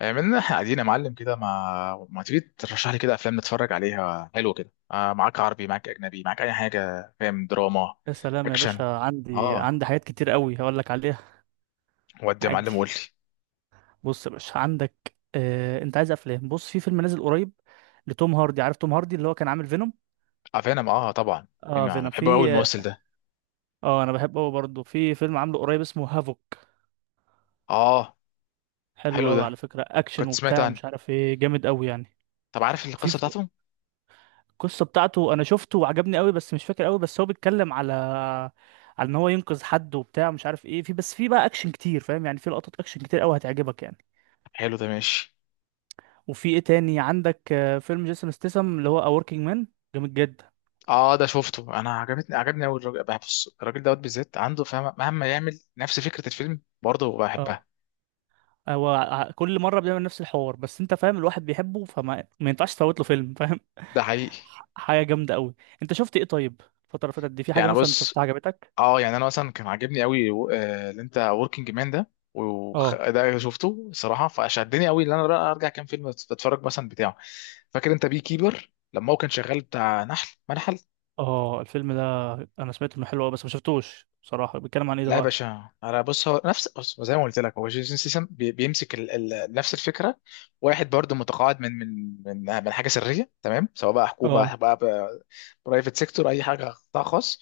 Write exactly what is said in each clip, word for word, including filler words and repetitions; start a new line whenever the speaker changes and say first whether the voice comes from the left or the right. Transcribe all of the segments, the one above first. left: عملنا احنا قاعدين يا معلم كده، ما ما تيجي ترشح لي كده افلام نتفرج عليها؟ حلو كده. آه معاك عربي، معاك اجنبي، معاك اي حاجه. فاهم؟ دراما.
right: يا سلام يا
left: اكشن.
right: باشا، عندي
left: اه.
right: عندي حاجات كتير قوي هقول لك عليها.
left: ودي يا
right: عادي.
left: معلم قول لي.
right: بص يا باشا عندك. آه... انت عايز افلام؟ بص، في فيلم نازل قريب لتوم هاردي. عارف توم هاردي اللي هو كان عامل فينوم؟
left: افلام؟ اه طبعا. مين؟
right: اه،
left: ما أنا
right: فينوم.
left: بحب قوي
right: في
left: الممثل ده.
right: اه انا بحبه قوي برضه. في فيلم عامله قريب اسمه هافوك.
left: اه.
right: حلو
left: حلو
right: قوي على
left: ده،
right: فكرة، اكشن
left: كنت سمعت
right: وبتاع
left: عنه.
right: ومش عارف ايه، جامد قوي يعني.
left: طب عارف
right: وفي
left: القصه بتاعته؟
right: القصة بتاعته انا شفته وعجبني قوي، بس مش فاكر قوي. بس هو بيتكلم على على ان هو ينقذ حد وبتاع مش عارف ايه. في بس في بقى اكشن كتير، فاهم يعني، في لقطات اكشن كتير قوي هتعجبك يعني.
left: حلو ده، ماشي.
right: وفي ايه تاني عندك؟ آه، فيلم جيسون ستيسم اللي هو A Working Man. جامد جدا.
left: اه ده شفته انا، عجبتني، عجبني قوي الراجل. بص، الراجل دوت بالذات عنده فاهم مهما يعمل نفس فكره الفيلم، برضه
right: اه،
left: بحبها.
right: هو ع- كل مرة بيعمل نفس الحوار، بس انت فاهم الواحد بيحبه، فما ما ينفعش تفوت له فيلم، فاهم.
left: ده حقيقي.
right: ح- حاجة جامدة قوي. انت شفت ايه طيب؟ الفترة اللي فاتت دي في حاجة
left: يعني
right: مثلا شفتها
left: بص،
right: عجبتك؟
left: اه يعني انا مثلا كان عاجبني قوي آه، اللي انت وركينج مان ده. وخ-
right: اه،
left: ده شفته صراحه، فشدني قوي ان انا بقى ارجع كام فيلم اتفرج مثلا بتاعه. فاكر انت بي كيبر لما هو كان شغال بتاع نحل، منحل؟
right: اه، الفيلم ده انا سمعت انه حلو قوي بس ما شفتوش بصراحة. بيتكلم عن ايه ده
left: لا يا
right: بقى؟
left: باشا انا بص، هو نفس، بص زي ما قلت لك، هو جيسون سيسم بيمسك ال... ال... نفس الفكره. واحد برضه متقاعد من من من من حاجه سريه تمام، سواء بقى
right: اه،
left: حكومه، بقى برايفت سيكتور، اي حاجه قطاع خاص.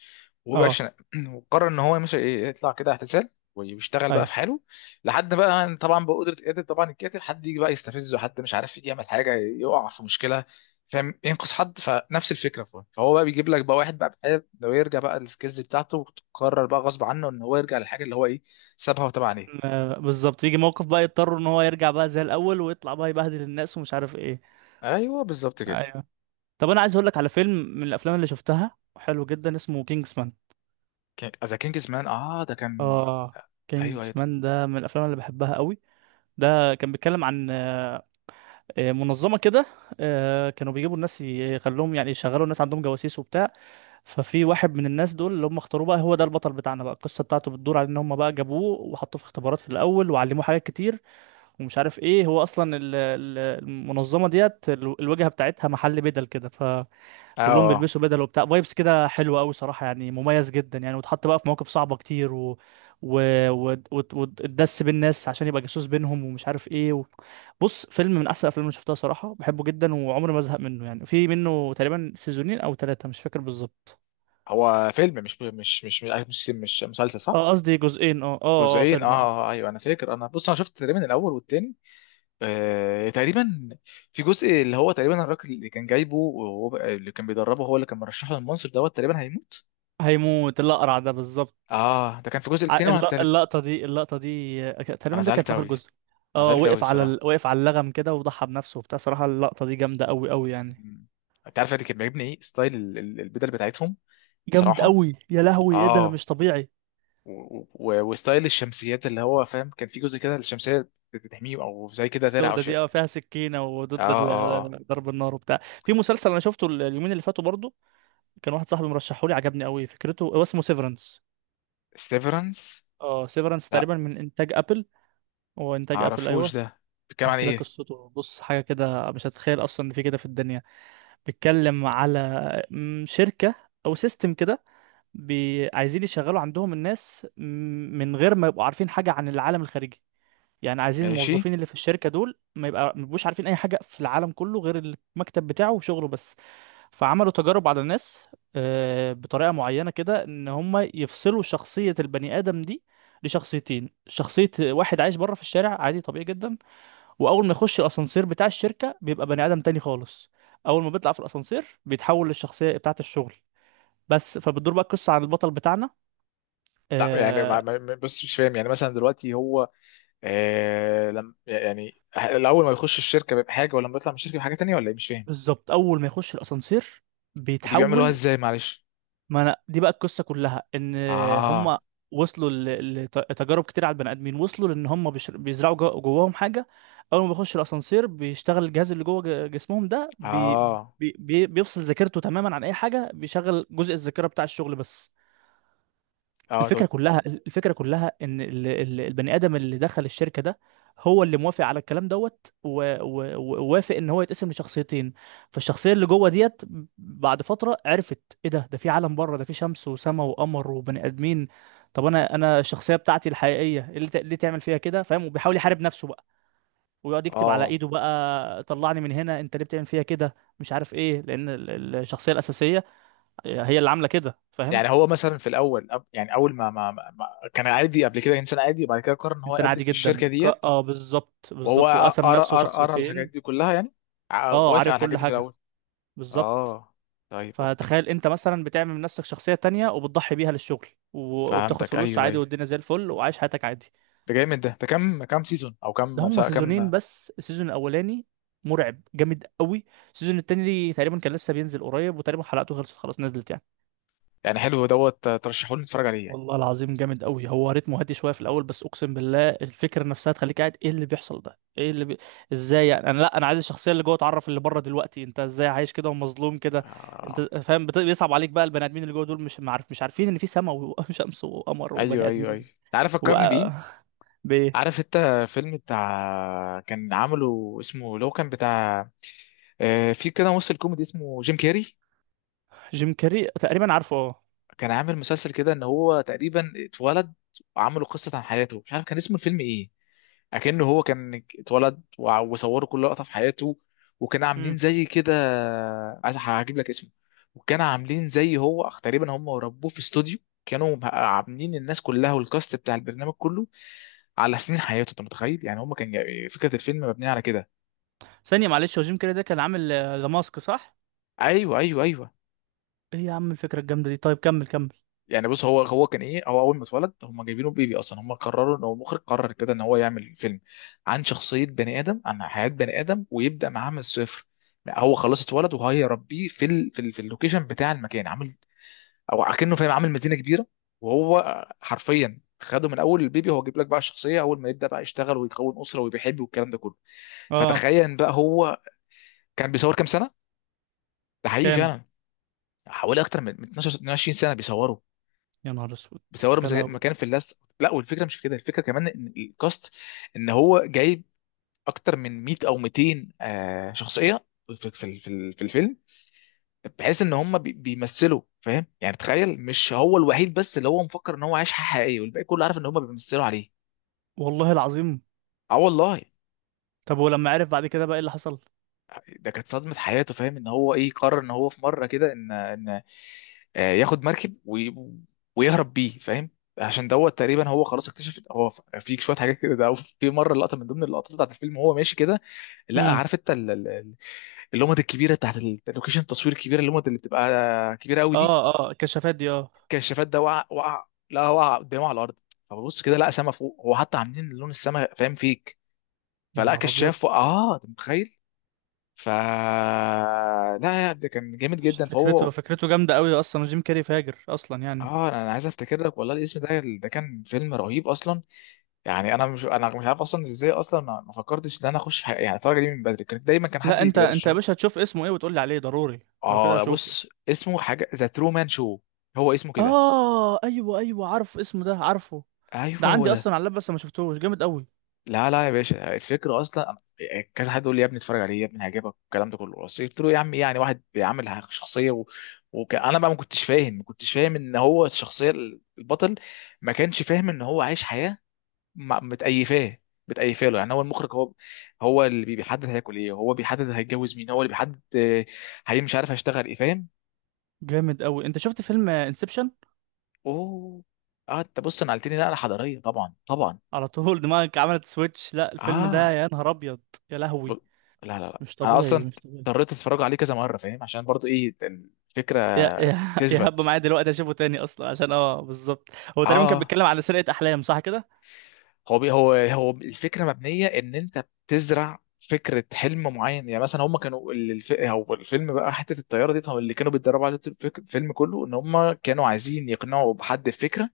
right: اه،
left: وباشا وقرر ان هو مش يطلع كده اعتزال ويشتغل بقى
right: ايوه.
left: في حاله، لحد بقى طبعا بقدره، قادر طبعا الكاتب حد يجي بقى يستفزه، حد مش عارف يجي يعمل حاجه، يقع في مشكله، فاهم، ينقذ حد. فنفس الفكره. فهو فهو بقى بيجيب لك بقى واحد بقى بحاله لو يرجع بقى السكيلز بتاعته، وتقرر بقى غصب عنه ان هو يرجع للحاجه اللي هو ايه، سابها وتابع عليها.
right: كان- آه، بالظبط، يجي موقف بقى يضطر ان هو يرجع بقى زي الاول ويطلع بقى يبهدل الناس ومش عارف ايه.
left: ايوه بالظبط كده.
right: ايوه. طب انا عايز اقول لك على فيلم من الافلام اللي شفتها حلو جدا، اسمه كينجز مان.
left: ذا كينجز مان، اه ده كان.
right: اه،
left: ايوه ايوه
right: كينجز
left: ده.
right: مان ده من الافلام اللي بحبها قوي. ده كان بيتكلم عن آه، منظمه كده. آه، كانوا بيجيبوا الناس يخلوهم يعني يشغلوا الناس عندهم جواسيس وبتاع. ففي واحد من الناس دول اللي هم اختاروه بقى هو ده البطل بتاعنا بقى. القصه بتاعته بتدور على ان هم بقى جابوه وحطوه في اختبارات في الاول وعلموه حاجات كتير. ومش عارف ايه، هو اصلا ال- ال- المنظمه ديت ال- الواجهه بتاعتها محل بدل كده. ف كلهم
left: اه،
right: بيلبسوا بدل وبتاع، فايبس كده حلوه قوي صراحه يعني، مميز جدا يعني. واتحط بقى في مواقف صعبه كتير و و و- وت- وتدس بين الناس عشان يبقى جاسوس بينهم ومش عارف ايه و... بص، فيلم من احسن الافلام اللي شفتها صراحه، بحبه جدا وعمري ما ازهق منه يعني. في منه تقريبا سيزونين او ثلاثه، مش فاكر بالظبط.
left: هو فيلم مش مش مش مش, مش مسلسل، صح؟
right: اه، قصدي جزئين. اه، اه، اه،
left: جزئين اه.
right: فيلم، اه.
left: آه، آه، ايوه انا فاكر. انا بص انا شفت تقريبا الاول والتاني، آه تقريبا. في جزء اللي هو تقريبا الراجل اللي كان جايبه وهو اللي كان بيدربه، هو اللي كان مرشحه للمنصب دوت، تقريبا هيموت.
right: هيموت الاقرع ده بالظبط.
left: اه ده كان في الجزء
right: ع-
left: التاني ولا
right: الل-
left: التالت؟
right: اللقطه دي اللقطه دي. آه، ك-
left: انا
right: تقريبا ده كان
left: زعلت
right: في اخر
left: قوي.
right: جزء.
left: انا
right: اه،
left: زعلت قوي
right: وقف على ال...
left: الصراحه.
right: وقف على اللغم كده وضحى بنفسه وبتاع صراحه. اللقطه دي جامده قوي قوي يعني.
left: مم. انت عارف اللي كان بيعجبني ايه؟ ستايل ال- ال- البدل بتاعتهم.
right: جامد
left: صراحه
right: قوي يا لهوي، ايه ده
left: اه.
right: مش طبيعي!
left: و- و- وستايل الشمسيات، اللي هو فاهم كان في جزء كده الشمسيه بتحميه او زي كده درع او
right: السودة دي،
left: شيء.
right: اه، فيها سكينة
left: اه
right: وضد
left: اه اه
right: ال- ضرب النار وبتاع. في مسلسل انا شفته ال- اليومين اللي فاتوا برضو. كان واحد صاحبي مرشحه لي، عجبني قوي فكرته، هو اسمه سيفرنس.
left: سيفرنس.
right: اه، سيفرنس
left: لا
right: تقريبا من انتاج ابل. هو
left: ما
right: انتاج ابل،
left: اعرفوش
right: ايوه.
left: ده، بيتكلم عن
right: احكي لك
left: ايه؟
right: قصته. بص، حاجة كده مش هتتخيل اصلا ان في كده في الدنيا. بيتكلم على م، شركة او سيستم كده. بي... عايزين يشغلوا عندهم الناس م، من غير ما يبقوا عارفين حاجة عن العالم الخارجي. يعني عايزين
left: ماشي.
right: الموظفين اللي في الشركه دول ما يبقى ما يبقوش عارفين اي حاجه في العالم كله غير المكتب بتاعه وشغله بس. فعملوا تجارب على الناس. آه، بطريقه معينه كده ان هم يفصلوا شخصيه البني ادم دي لشخصيتين. شخصيه واحد عايش بره في الشارع عادي طبيعي جدا. واول ما يخش الاسانسير بتاع الشركه بيبقى بني ادم تاني خالص. اول ما بيطلع في الاسانسير بيتحول للشخصيه بتاعه الشغل بس. فبتدور بقى القصه عن البطل بتاعنا.
left: لا يعني ما
right: آه
left: ما- ما- بص مش فاهم، يعني مثلا دلوقتي هو، آه لم، يعني الاول ما بيخش الشركه بحاجه، ولما بيطلع من الشركه بحاجه تانية ولا ايه؟ مش فاهم.
right: بالظبط، اول ما يخش الاسانسير
left: ودي بيعملوها
right: بيتحول.
left: ازاي معلش؟
right: ما انا دي بقى القصه كلها، ان
left: اه
right: هم وصلوا ل- لتجارب كتير على البني ادمين. وصلوا لان هم بيش- بيزرعوا جو- جواهم حاجه. اول ما بيخش الاسانسير بيشتغل الجهاز اللي جوه ج- جسمهم ده بي
left: اه
right: بي بي- بيفصل ذاكرته تماما عن اي حاجه، بيشغل جزء الذاكره بتاع الشغل بس.
left: اه تقول.
right: الفكرة كلها الفكرة كلها ان ال- ال- البني ادم اللي دخل الشركة ده هو اللي موافق على الكلام دوت، و- و- ووافق ان هو يتقسم لشخصيتين. فالشخصية اللي جوه ديت بعد فترة عرفت، ايه ده؟ ده في عالم بره، ده في شمس وسماء وقمر وبني ادمين. طب انا انا الشخصية بتاعتي الحقيقية إيه، اللي ت- ليه تعمل فيها كده فاهم؟ وبيحاول يحارب نفسه بقى، ويقعد يكتب على
left: اه
right: ايده بقى: طلعني من هنا، انت ليه بتعمل فيها كده مش عارف ايه، لان ال- ال- الشخصية الأساسية هي اللي عاملة كده فاهم.
left: يعني هو مثلا في الاول أب- يعني اول ما, ما, ما ما- كان عادي قبل كده، انسان عادي، وبعد كده قرر ان هو
right: انسان
left: يقدم
right: عادي
left: في
right: جدا
left: الشركه
right: ك...
left: ديت.
right: اه بالظبط
left: وهو
right: بالظبط،
left: قرا
right: وقسم نفسه
left: قرا قرا الحاجات
right: شخصيتين.
left: دي كلها يعني، ع-
right: اه،
left: وافق على
right: عارف كل
left: الحاجات دي في
right: حاجه،
left: الاول.
right: بالظبط.
left: اه طيب اوكي.
right: فتخيل انت مثلا بتعمل من نفسك شخصيه تانية وبتضحي بيها للشغل و... وبتاخد
left: فهمتك
right: فلوس
left: ايوه
right: عادي،
left: ايوه.
right: والدنيا زي الفل وعايش حياتك عادي.
left: ده جامد. ده ده كام كام سيزون او
right: ده
left: كام
right: هم
left: بتاع- كام؟
right: سيزونين بس السيزون الاولاني مرعب جامد قوي. السيزون التاني تقريبا كان لسه بينزل قريب، وتقريبا حلقته خلصت خلاص نزلت يعني.
left: يعني حلو دوت، ترشحوا لي نتفرج عليه يعني.
right: والله العظيم جامد قوي، هو رتمه هادي شويه في الاول بس اقسم بالله الفكره نفسها تخليك قاعد ايه اللي بيحصل ده ايه اللي بي... ازاي يعني؟ انا، لا، انا عايز الشخصيه اللي جوه تعرف اللي بره دلوقتي، انت ازاي عايش كده ومظلوم كده. انت
left: آه.
right: فاهم بت... بيصعب عليك بقى. البني ادمين اللي جوه دول مش معرف مش عارفين ان في سماء وشمس وقمر وبني
left: ايوه ايوه
right: ادمين.
left: ايوه، تعرف
right: و
left: فكرني بايه؟
right: ب
left: عارف انت فيلم بتاع كان عامله اسمه، لو كان بتاع آه، في كده ممثل كوميدي اسمه جيم كيري،
right: جيم كاري تقريبا، عارفه، اه.
left: كان عامل مسلسل كده ان هو تقريبا اتولد، وعملوا قصة عن حياته. مش عارف كان اسم الفيلم ايه. اكنه هو كان اتولد وع- وصوروا كل لقطة في حياته، وكانوا عاملين
right: امم.
left: زي كده. عايز هجيب لك اسمه. وكانوا عاملين زي هو تقريبا هم ربوه في استوديو. كانوا عاملين الناس كلها والكاست بتاع البرنامج كله على سنين حياته. انت متخيل؟ يعني هم كان جاي- فكره الفيلم مبنيه على كده.
right: ثانيه معلش، هو جيم كاري ده كان عامل آه، ذا ماسك، صح؟
left: ايوه ايوه ايوه.
right: ايه يا عم الفكره الجامده دي! طيب كمل كمل.
left: يعني بص، هو هو كان ايه، هو اول ما اتولد هم جايبينه بيبي اصلا. هم قرروا ان هو، المخرج قرر كده ان هو يعمل فيلم عن شخصيه بني ادم، عن حياه بني ادم، ويبدا معاه من الصفر. هو خلاص اتولد وهيربيه في ال... في, ال... في اللوكيشن بتاع المكان، عامل او اكنه فاهم عامل مدينه كبيره. وهو حرفيا خده من اول البيبي، هو جايب لك بقى الشخصيه اول ما يبدا بقى يشتغل ويكون اسره وبيحب والكلام ده كله.
right: اه.
left: فتخيل بقى، هو كان بيصور كام سنه. ده حقيقي
right: كام؟
left: فعلا. حوالي اكتر من من اثنا عشر اتنين وعشرين سنه بيصوروا.
right: يا نهار اسود!
left: بيصوروا
right: يا
left: مزا-
right: لهوي!
left: مكان في اللزق. لا والفكره مش في كده، الفكره كمان ان الكاست، ان هو جايب اكتر من ميه او ميتين آه، شخصيه في في في في الفيلم، بحيث ان هم بي- بيمثلوا. فاهم يعني؟ تخيل، مش هو الوحيد بس اللي هو مفكر ان هو عايش حياه حقيقيه، والباقي كله عارف ان هم بيمثلوا عليه.
right: والله العظيم.
left: اه والله.
right: طب ولما عرف بعد كده بقى ايه اللي حصل؟
left: ده كانت صدمة حياته، فاهم. ان هو ايه، قرر ان هو في مرة كده ان ان آه، ياخد مركب وي- ويهرب بيه، فاهم. عشان دوت تقريبا هو خلاص اكتشف. هو ف- في شويه حاجات كده، ده في مره لقطه من ضمن اللقطات بتاعت الفيلم وهو ماشي كده، لا
right: امم.
left: عارف انت ال- ال- ال- اللومات الكبيره بتاعت ال- اللوكيشن، التصوير الكبيره، اللومات اللي بتبقى كبيره قوي دي،
right: اه، اه، الكشافات دي، اه.
left: الكشافات ده، وقع. وقع لا، وقع قدامه على الارض. فببص كده، لا سما فوق، هو حتى عاملين لون السما فاهم فيك.
right: يا
left: فلا،
right: نهار ابيض!
left: كشاف وقع. اه انت متخيل. ف لا يعني، ده كان جامد جدا فهو.
right: فكرته فكرته جامده قوي اصلا، جيم كاري فاجر اصلا يعني.
left: اه انا أنا عايز افتكر لك والله الاسم ده، ده كان فيلم رهيب اصلا. يعني انا مش انا مش عارف اصلا ازاي، اصلا ما ما فكرتش ان انا اخش حاجة، يعني الفرجه دي من بدري كانت دايما كان حد
right: لا، انت انت يا
left: بيرشحها.
right: باشا هتشوف اسمه ايه وتقول لي عليه ضروري. لو كده
left: اه
right: هشوفه.
left: بص، اسمه حاجه ذا ترومان شو. هو اسمه كده.
right: اه، ايوه، ايوه، عارف اسمه ده، عارفه.
left: ايوه
right: ده
left: هو
right: عندي
left: ده.
right: اصلا على اللاب بس ما شفتهوش، جامد قوي.
left: لا لا يا باشا، الفكرة أصلا كذا حد يقول لي يا ابني اتفرج عليه يا ابني هيعجبك والكلام ده كله، بس قلت له يا عم إيه يعني، واحد بيعمل شخصية و... وأنا بقى ما كنتش فاهم ما كنتش فاهم إن هو الشخصية البطل، ما كانش فاهم إن هو عايش حياة. ما- متأيفاه، متأيفاه له. يعني هو المخرج هو هو اللي بي- بيحدد هياكل إيه، هو بيحدد هيتجوز مين، هو اللي بيحدد آه، هي مش عارف هيشتغل إيه، فاهم.
right: جامد قوي، انت شفت فيلم انسبشن؟
left: أوه. أه أنت بص نقلتني نقلة حضارية، طبعا طبعا.
right: على طول دماغك عملت سويتش، لا الفيلم ده
left: آه.
right: يا نهار ابيض! يا
left: ب...
right: لهوي!
left: لا لا لا
right: مش
left: انا
right: طبيعي،
left: اصلا
right: مش طبيعي.
left: اضطريت اتفرج عليه كذا مره فاهم، عشان برضو ايه، الفكره
right: يا يا يا هب
left: تثبت.
right: معايا دلوقتي اشوفه تاني اصلا عشان اه بالظبط. هو تقريبا كان
left: اه،
right: بيتكلم على سرقة احلام، صح كده؟
left: هو بي هو هو الفكره مبنيه ان انت بتزرع فكره حلم معين. يعني مثلا هم كانوا ال- الف... هو الفيلم بقى حته الطياره دي، طب اللي كانوا بيتدربوا على الفيلم كله ان هم كانوا عايزين يقنعوا بحد الفكره،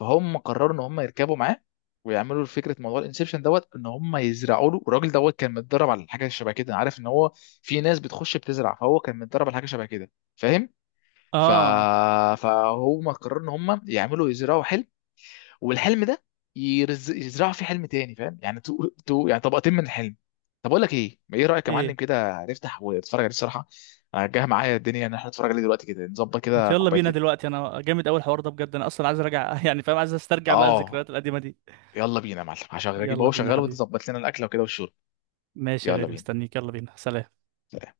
left: فهم قرروا ان هم يركبوا معاه، ويعملوا فكره موضوع الانسبشن دوت، ان هم يزرعوا له. الراجل دوت كان متدرب على حاجه شبه كده، عارف ان هو في ناس بتخش بتزرع، فهو كان متدرب على حاجه شبه كده، فاهم. ف...
right: اه.
left: فهم قرروا ان هم يعملوا يزرعوا حلم، والحلم ده يرز... يزرعوا فيه حلم تاني فاهم. يعني تو... تو... يعني طبقتين من الحلم. طب اقول لك ايه، ما ايه رايك يا معلم
right: ايه؟
left: كده نفتح ونتفرج عليه الصراحه. أنا جاي معايا الدنيا ان احنا نتفرج عليه دلوقتي كده، نظبط
right: ما
left: كده
right: يلا بينا
left: كوبايتين.
right: دلوقتي، انا جامد اول حوار ده بجد، انا اصلا عايز ارجع يعني فاهم، عايز استرجع بقى
left: اه.
right: الذكريات القديمة دي.
left: يلا بينا يا معلم، هشغل اجيب
right: يلا
left: اهو
right: بينا
left: شغال وانت
right: حبيبي.
left: ظبط لنا الاكله وكده والشرب.
right: ماشي يا
left: يلا
right: غالي،
left: بينا
right: مستنيك، يلا بينا، سلام.
left: سلام.